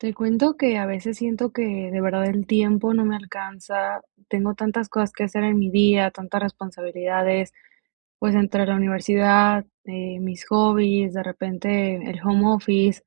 Te cuento que a veces siento que, de verdad, el tiempo no me alcanza. Tengo tantas cosas que hacer en mi día, tantas responsabilidades, pues entre la universidad, eh, mis hobbies, de repente el home office,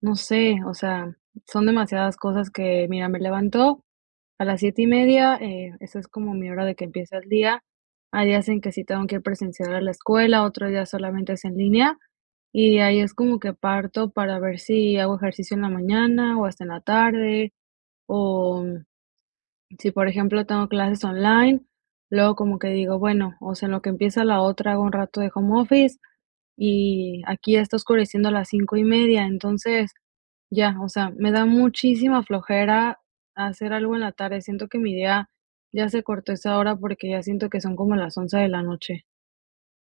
no sé, o sea, son demasiadas cosas que, mira, me levanto a las 7 y media, eh, esa es como mi hora de que empieza el día. Hay días en que sí tengo que ir presencial a la escuela, otro día solamente es en línea, y ahí es como que parto para ver si hago ejercicio en la mañana o hasta en la tarde, o si, por ejemplo, tengo clases online, luego como que digo: "Bueno, o sea, en lo que empieza la otra, hago un rato de home office", y aquí ya está oscureciendo a las 5 y media, entonces, ya, o sea, me da muchísima flojera hacer algo en la tarde, siento que mi día ya se cortó a esa hora porque ya siento que son como las 11 de la noche.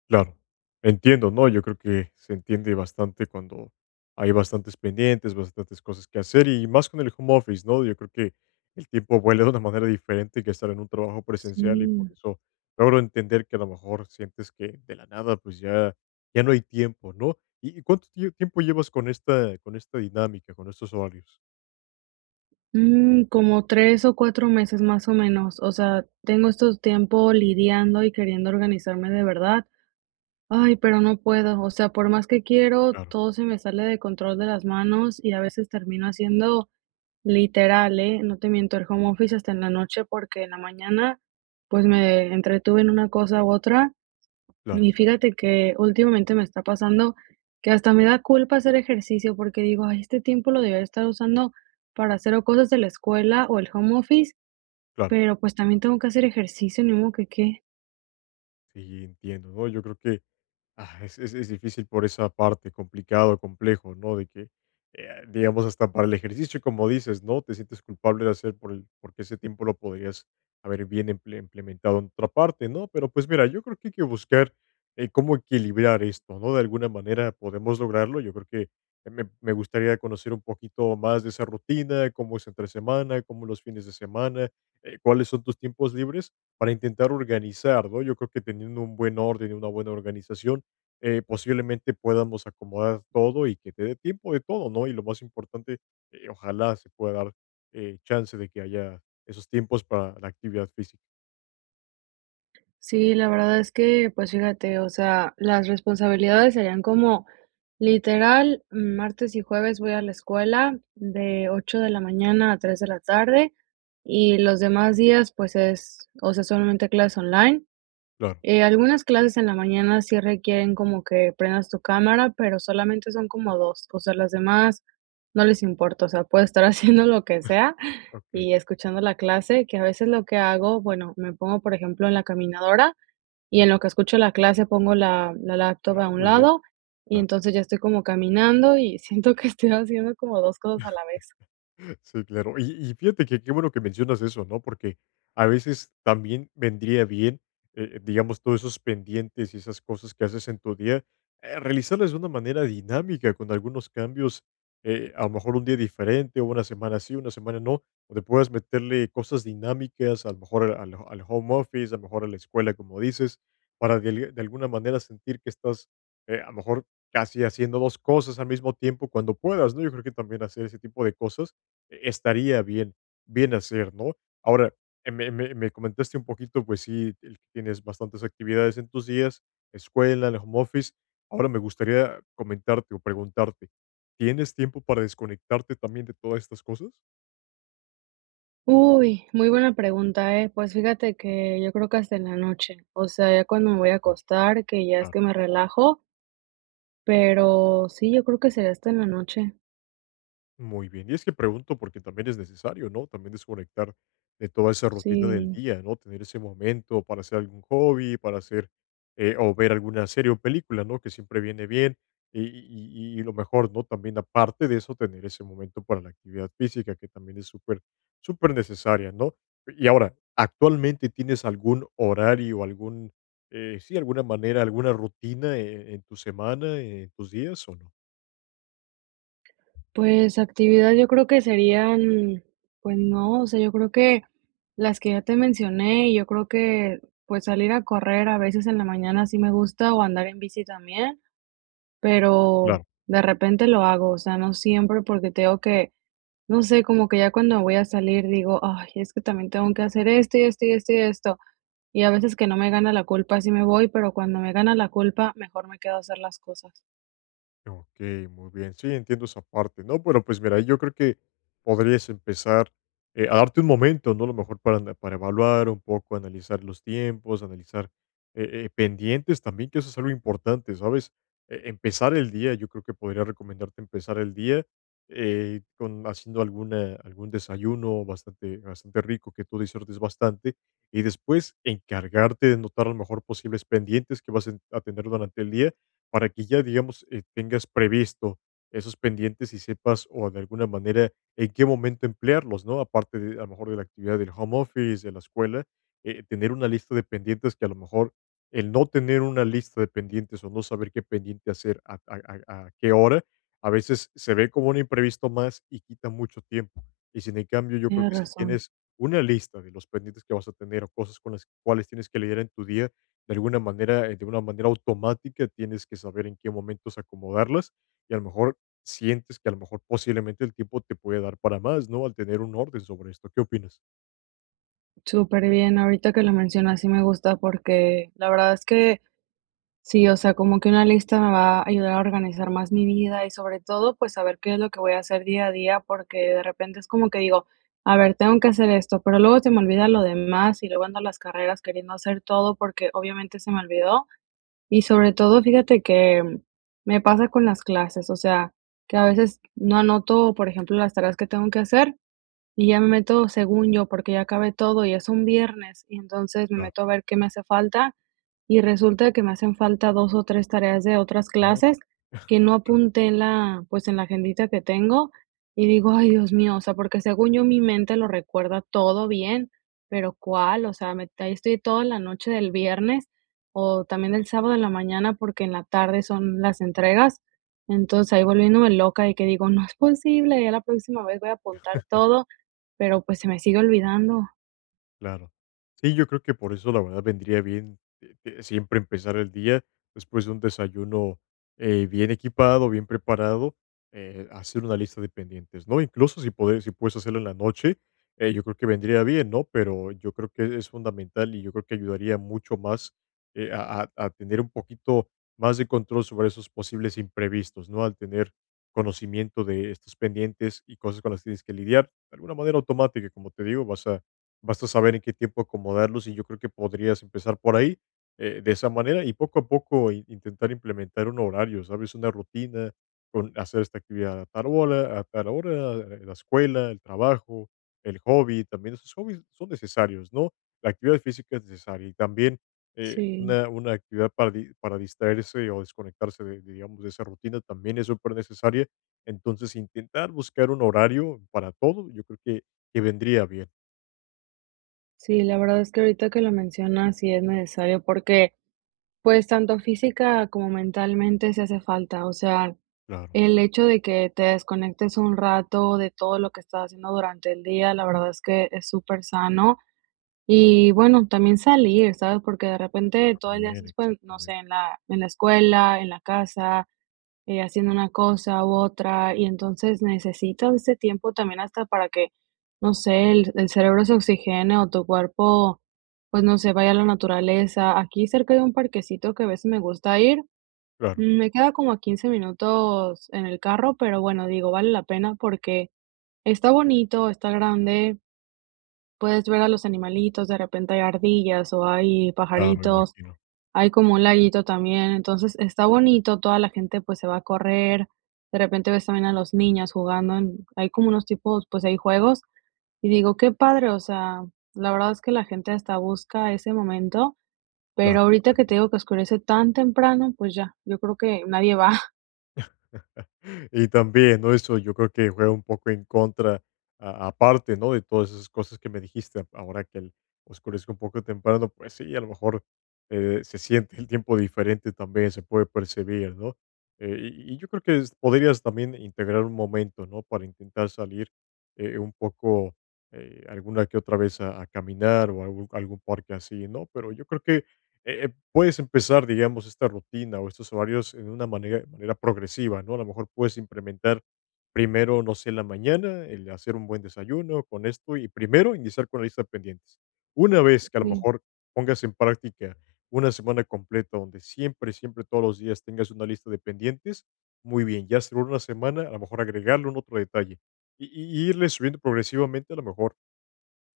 Claro, entiendo, ¿no?, yo creo que se entiende bastante cuando hay bastantes pendientes, bastantes cosas que hacer, y más con el home office, ¿no? Yo creo que el tiempo vuela de una manera diferente que estar en un trabajo presencial, y por Sí. eso logro entender que a lo mejor sientes que, de la nada, pues, ya ya no hay tiempo, ¿no?, ¿y y cuánto tio tiempo llevas con esta con esta dinámica, con estos horarios? Mm, como 3 o 4 meses, más o menos, o sea, tengo estos tiempo lidiando y queriendo organizarme de verdad. Ay, pero no puedo, o sea, por más que quiero, Claro. todo se me sale de control de las manos y a veces termino haciendo literal, ¿eh? No te miento, el home office hasta en la noche, porque en la mañana, pues, me entretuve en una cosa u otra. Claro. Y fíjate que, últimamente, me está pasando que hasta me da culpa hacer ejercicio, porque digo: "Ay, este tiempo lo debí haber estado usando para hacer o cosas de la escuela o el home office, Claro. pero, pues, también tengo que hacer ejercicio, ni modo que qué?". Y, entiendo, ¿no? Yo creo que, ah, es es difícil por esa parte complicado, complejo, ¿no? De que, eh, digamos, hasta para el ejercicio, como dices, ¿no? Te sientes culpable de hacer por el porque ese tiempo lo podrías haber bien imple implementado en otra parte, ¿no? Pero, pues, mira, yo creo que hay que buscar, eh, cómo equilibrar esto, ¿no? De alguna manera podemos lograrlo, yo creo que que me me gustaría conocer un poquito más de esa rutina, cómo es entre semana, cómo los fines de semana, eh, cuáles son tus tiempos libres para intentar organizar, ¿no? Yo creo que teniendo un buen orden y una buena organización, eh, posiblemente, podamos acomodar todo y que te dé tiempo de todo, ¿no? Y lo más importante, eh, ojalá se pueda dar, eh, chance de que haya esos tiempos para la actividad física. Sí, la verdad es que, pues, fíjate, o sea, las responsabilidades serían como, literal, martes y jueves voy a la escuela, de 8 de la mañana a 3 de la tarde, y los demás días, pues, es, o sea, solamente clases online. Claro. Eh, algunas clases en la mañana sí requieren como que prendas tu cámara, pero solamente son como 2, o sea, las demás no les importa, o sea, puedo estar haciendo lo que sea Okey. y escuchando la clase, que a veces lo que hago, bueno, me pongo, por ejemplo, en la caminadora, y en lo que escucho la clase pongo la Ah, laptop a un muy bien. lado, y Claro. entonces, ya estoy como caminando y siento que estoy haciendo como 2 cosas a la vez. Sí, claro. Y y fíjate que qué bueno que mencionas eso, ¿no? Porque, a veces, también vendría bien, eh, digamos, todos esos pendientes y esas cosas que haces en tu día, eh, realizarlas de una manera dinámica con algunos cambios, eh, a lo mejor, un día diferente, o una semana sí, una semana no, donde puedas meterle cosas dinámicas, a lo mejor al al home office, a lo mejor a la escuela, como dices, para de de alguna manera sentir que estás, eh, a lo mejor, casi haciendo 2 cosas al mismo tiempo, cuando puedas, ¿no? Yo creo que también hacer ese tipo de cosas estaría bien bien hacer, ¿no? Ahora, me me me comentaste un poquito, pues, sí, el que tienes bastantes actividades en tus días, escuela, el home office. Ahora me gustaría comentarte o preguntarte, ¿tienes tiempo para desconectarte también de todas estas cosas? Uy, muy buena pregunta, eh. Pues, fíjate que yo creo que hasta en la noche, o sea, ya cuando me voy a acostar, que ya es Claro. que me relajo pero sí, yo creo que sería hasta en la noche. Muy bien, y es que pregunto, porque también es necesario, ¿no? También desconectar de toda esa rutina del Sí. día, ¿no? Tener ese momento para hacer algún hobby, para hacer eh, o ver alguna serie o película, ¿no? Que siempre viene bien, y y y lo mejor, ¿no? También aparte de eso, tener ese momento para la actividad física, que también es súper, súper necesaria, ¿no? Y ahora, ¿actualmente tienes algún horario, algún eh, sí, alguna manera, alguna rutina e en tu semana, en tus días, o no? Pues, actividad yo creo que serían pues no, o sea, yo creo que las que ya te mencioné, yo creo que, pues, salir a correr a veces en la mañana sí me gusta, o andar en bici también, pero, Claro. de repente lo hago, o sea, no siempre, porque te digo que, no sé, como que ya cuando voy a salir digo: "Ay es que también tengo que hacer esto, y esto, y esto, y esto". Y a veces que no me gana la culpa, sí me voy, pero cuando me gana la culpa mejor me quedo a hacer las cosas. Okey, muy bien. Sí, entiendo esa parte, ¿no? Pero, pues, mira, yo creo que podrías empezar, eh, a darte un momento, ¿no? A lo mejor para ana para evaluar un poco, analizar los tiempos, analizar, eh eh, pendientes también, que eso es algo importante, ¿sabes? Eh, empezar el día, yo creo que podría recomendarte empezar el día, eh, con, haciendo alguna algún desayuno bastante bastante rico, que tú disfrutes bastante. Y después encargarte de notar a lo mejor posibles pendientes que vas a a tener durante el día, para que ya, digamos, tengas previsto esos pendientes, y sepas, o de alguna manera, en qué momento emplearlos, ¿no? Aparte de, a lo mejor, de la actividad del home office, de la escuela, eh, tener una lista de pendientes que, a lo mejor, el no tener una lista de pendientes, o no saber qué pendiente hacer a a-a a qué hora, a veces se ve como un imprevisto más y quita mucho tiempo. Y sin en cambio, yo creo Tienes que si razón. tienes una lista de los pendientes que vas a tener, o cosas con las cuales tienes que lidiar en tu día, de alguna manera, de una manera automática, tienes que saber en qué momentos acomodarlas, y a lo mejor sientes que a lo mejor posiblemente el tiempo te puede dar para más, ¿no? Al tener un orden sobre esto. ¿Qué opinas? Súper bien, ahorita que lo menciono, sí me gusta, porque la verdad es que sí, o sea, como que una lista me va a ayudar a organizar más mi vida. Y sobre todo, pues, a ver qué es lo que voy a hacer día a día, porque de repente es como que digo: "A ver, tengo que hacer esto", pero luego se me olvida lo Cai demás, y luego ando a las carreras queriendo hacer todo porque, obviamente, se me olvidó. Y, sobre todo, fíjate que me pasa con las clases, o sea, que a veces no anoto, por ejemplo, las tareas que tengo que hacer, y ya me meto según yo, porque ya acabé todo, ya es un viernes, y entonces me Claro. meto a ver qué me hace falta, y resulta que me hacen falta 2 o 3 tareas de otras Oh. clases, que no Claro. apunté en la, pues, en la agendita que tengo, y digo: "Ay, Dios mío", o sea, porque según yo, mi mente lo recuerda todo bien, pero, ¿cuál? O sea, me ahí estoy toda la noche del viernes, o también el sábado en la mañana, porque en la tarde son las entregas. Entonces, ahí volviéndome loca de que digo: "No es posible, ya la próxima vez voy a apuntar todo", pero, pues, se me sigue olvidando. Claro. Sí, yo creo que por eso, la verdad, vendría bien, eh, siempre empezar el día después de un desayuno, eh, bien equipado, bien preparado, eh, hacer una lista de pendientes, ¿no? Incluso si puedes si puedes hacerla en la noche, eh, yo creo que vendría bien, ¿no? Pero yo creo que es fundamental y yo creo que ayudaría mucho más, eh, a a a tener un poquito más de control sobre esos posibles imprevistos, ¿no? Al tener conocimiento de estos pendientes y cosas con las tienes que lidiar. Alguna manera automática, como te digo, vas a vas a saber en qué tiempo acomodarlos, y yo creo que podrías empezar por ahí, eh, de esa manera, y poco a poco in intentar implementar un horario, ¿sabes?, una rutina con hacer esta actividad a tal hora a tal hora, la escuela, el trabajo, el hobby, también esos hobbies son necesarios, ¿no? La actividad física es necesaria y también, eh, Sí. una una actividad para di para distraerse o desconectarse de digamos, de esa rutina también es supernecesaria. Entonces, intentar buscar un horario para todo, yo creo que que vendría bien. Sí, la verdad es que ahorita que lo mencionas, sí es necesario porque, pues, tanto física como mentalmente, sí hace falta, o sea, Claro. el hecho de que te desconectes un rato de todo lo que estás haciendo durante el día, la verdad es que es super sano. Y bueno, también salir, ¿sabes? Porque de repente, todo el día También, estás, no sé, exactamente. en la en la escuela, en la casa, eh, haciendo una cosa u otra, y entonces necesitas ese tiempo también hasta para que, no sé, el el cerebro se oxigene o tu cuerpo, pues, no sé, vaya a la naturaleza. Aquí cerca de un parquecito que a veces me gusta ir, Claro. me queda como a 15 minutos en el carro, pero bueno, digo, vale la pena porque está bonito, está grande puedes ver a los animalitos, de repente hay ardillas o hay Claro, pajaritos, imagino. hay como un laguito también. Entonces, está bonito, toda la gente, pues, se va a correr. De repente ves también a los niños jugando en Hay como unos tipos pues, hay juegos y digo: "Qué padre", o sea, la verdad es que la gente hasta busca ese momento, Claro. pero ahorita que te digo que oscurece tan temprano, pues ya, yo creo que nadie va. Y también, ¿no? Eso yo creo que juega un poco en contra, aparte, ¿no?, de todas esas cosas que me dijiste. Ahora que el oscurece un poco temprano, pues sí, a lo mejor, eh, se siente el tiempo diferente también, se puede percibir, ¿no? Eh, y y yo creo que es podrías también integrar un momento, ¿no?, para intentar salir, eh, un poco, eh, alguna que otra vez a a caminar o a algu algún parque así, ¿no? Pero, yo creo que, eh, puedes empezar, digamos, esta rutina o estos horarios de una manera manera progresiva, ¿no? A lo mejor, puedes implementar primero, no sé, en la mañana, el hacer un buen desayuno con esto, y primero iniciar con la lista de pendientes. Una vez que, a lo Sí. mejor, pongas en práctica una semana completa, donde siempre siempre, todos los días tengas una lista de pendientes, muy bien. Ya, segunda semana, a lo mejor, agregarle algún otro detalle, y y irle subiendo progresivamente, a lo mejor,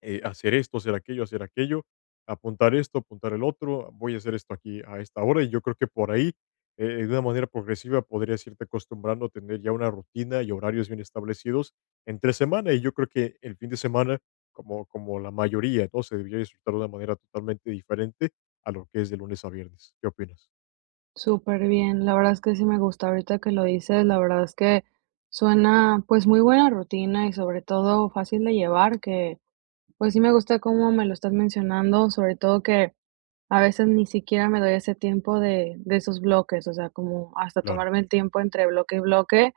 eh, hacer esto, hacer aquello hacer aquello, apuntar esto, apuntar el otro, voy a hacer esto aquí a esta hora, y yo creo que por ahí, eh, de una manera progresiva, podrías irte acostumbrando a tener ya una rutina y horarios bien establecidos entre semana, y yo creo que el fin de semana, como como la mayoría, ¿no?, se debería disfrutar de una manera totalmente diferente a lo que es de lunes a viernes. ¿Qué opinas? Súper bien, la verdad es que sí me gusta. Ahorita que lo dices, la verdad es que suena, pues, muy buena rutina y sobre todo fácil de llevar, que pues sí me gusta cómo me lo estás mencionando, sobre todo que a veces ni siquiera me doy ese tiempo de de esos bloques, o sea, como hasta Claro. tomarme el tiempo entre bloque y bloque,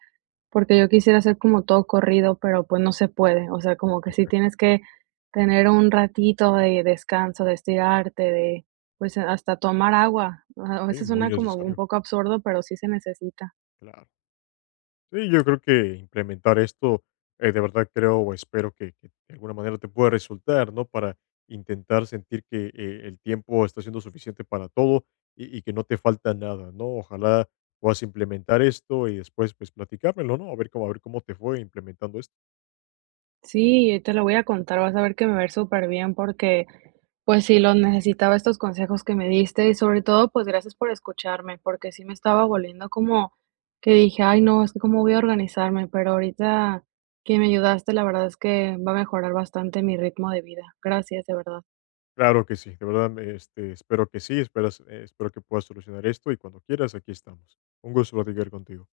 porque yo quisiera hacer como todo corrido, pero pues no se puede, o sea como que sí Exacto. tienes que tener un ratito de descanso, de estirarte, de pues, hasta tomar agua. A a Si, veces muy suena como un necesario. poco absurdo, pero sí se necesita. Claro. Sí, yo creo que implementar esto, eh, de verdad creo o espero que que de alguna manera te pueda resultar, ¿no?, para intentar sentir que, eh, el tiempo está siendo suficiente para todo, y y que no te falta nada, ¿no? Ojalá puedas implementar esto y después, pues, platicármelo, ¿no? A ver cómo a ver cómo te fue implementando esto. Sí, y te lo voy a contar, vas a ver que me va a ver superbién porque, pues sí, los necesitaba estos consejos que me diste y sobre todo, pues gracias por escucharme, porque sí me estaba volviendo como que dije: "Ay no, ¿es que cómo voy a organizarme?", pero ahorita que me ayudaste, la verdad es que va a mejorar bastante mi ritmo de vida. Gracias, de verdad. Claro que sí, de verdad, me este, espero que sí, esperas espero que puedas solucionar esto, y cuando quieras aquí estamos. Un gusto platicar contigo.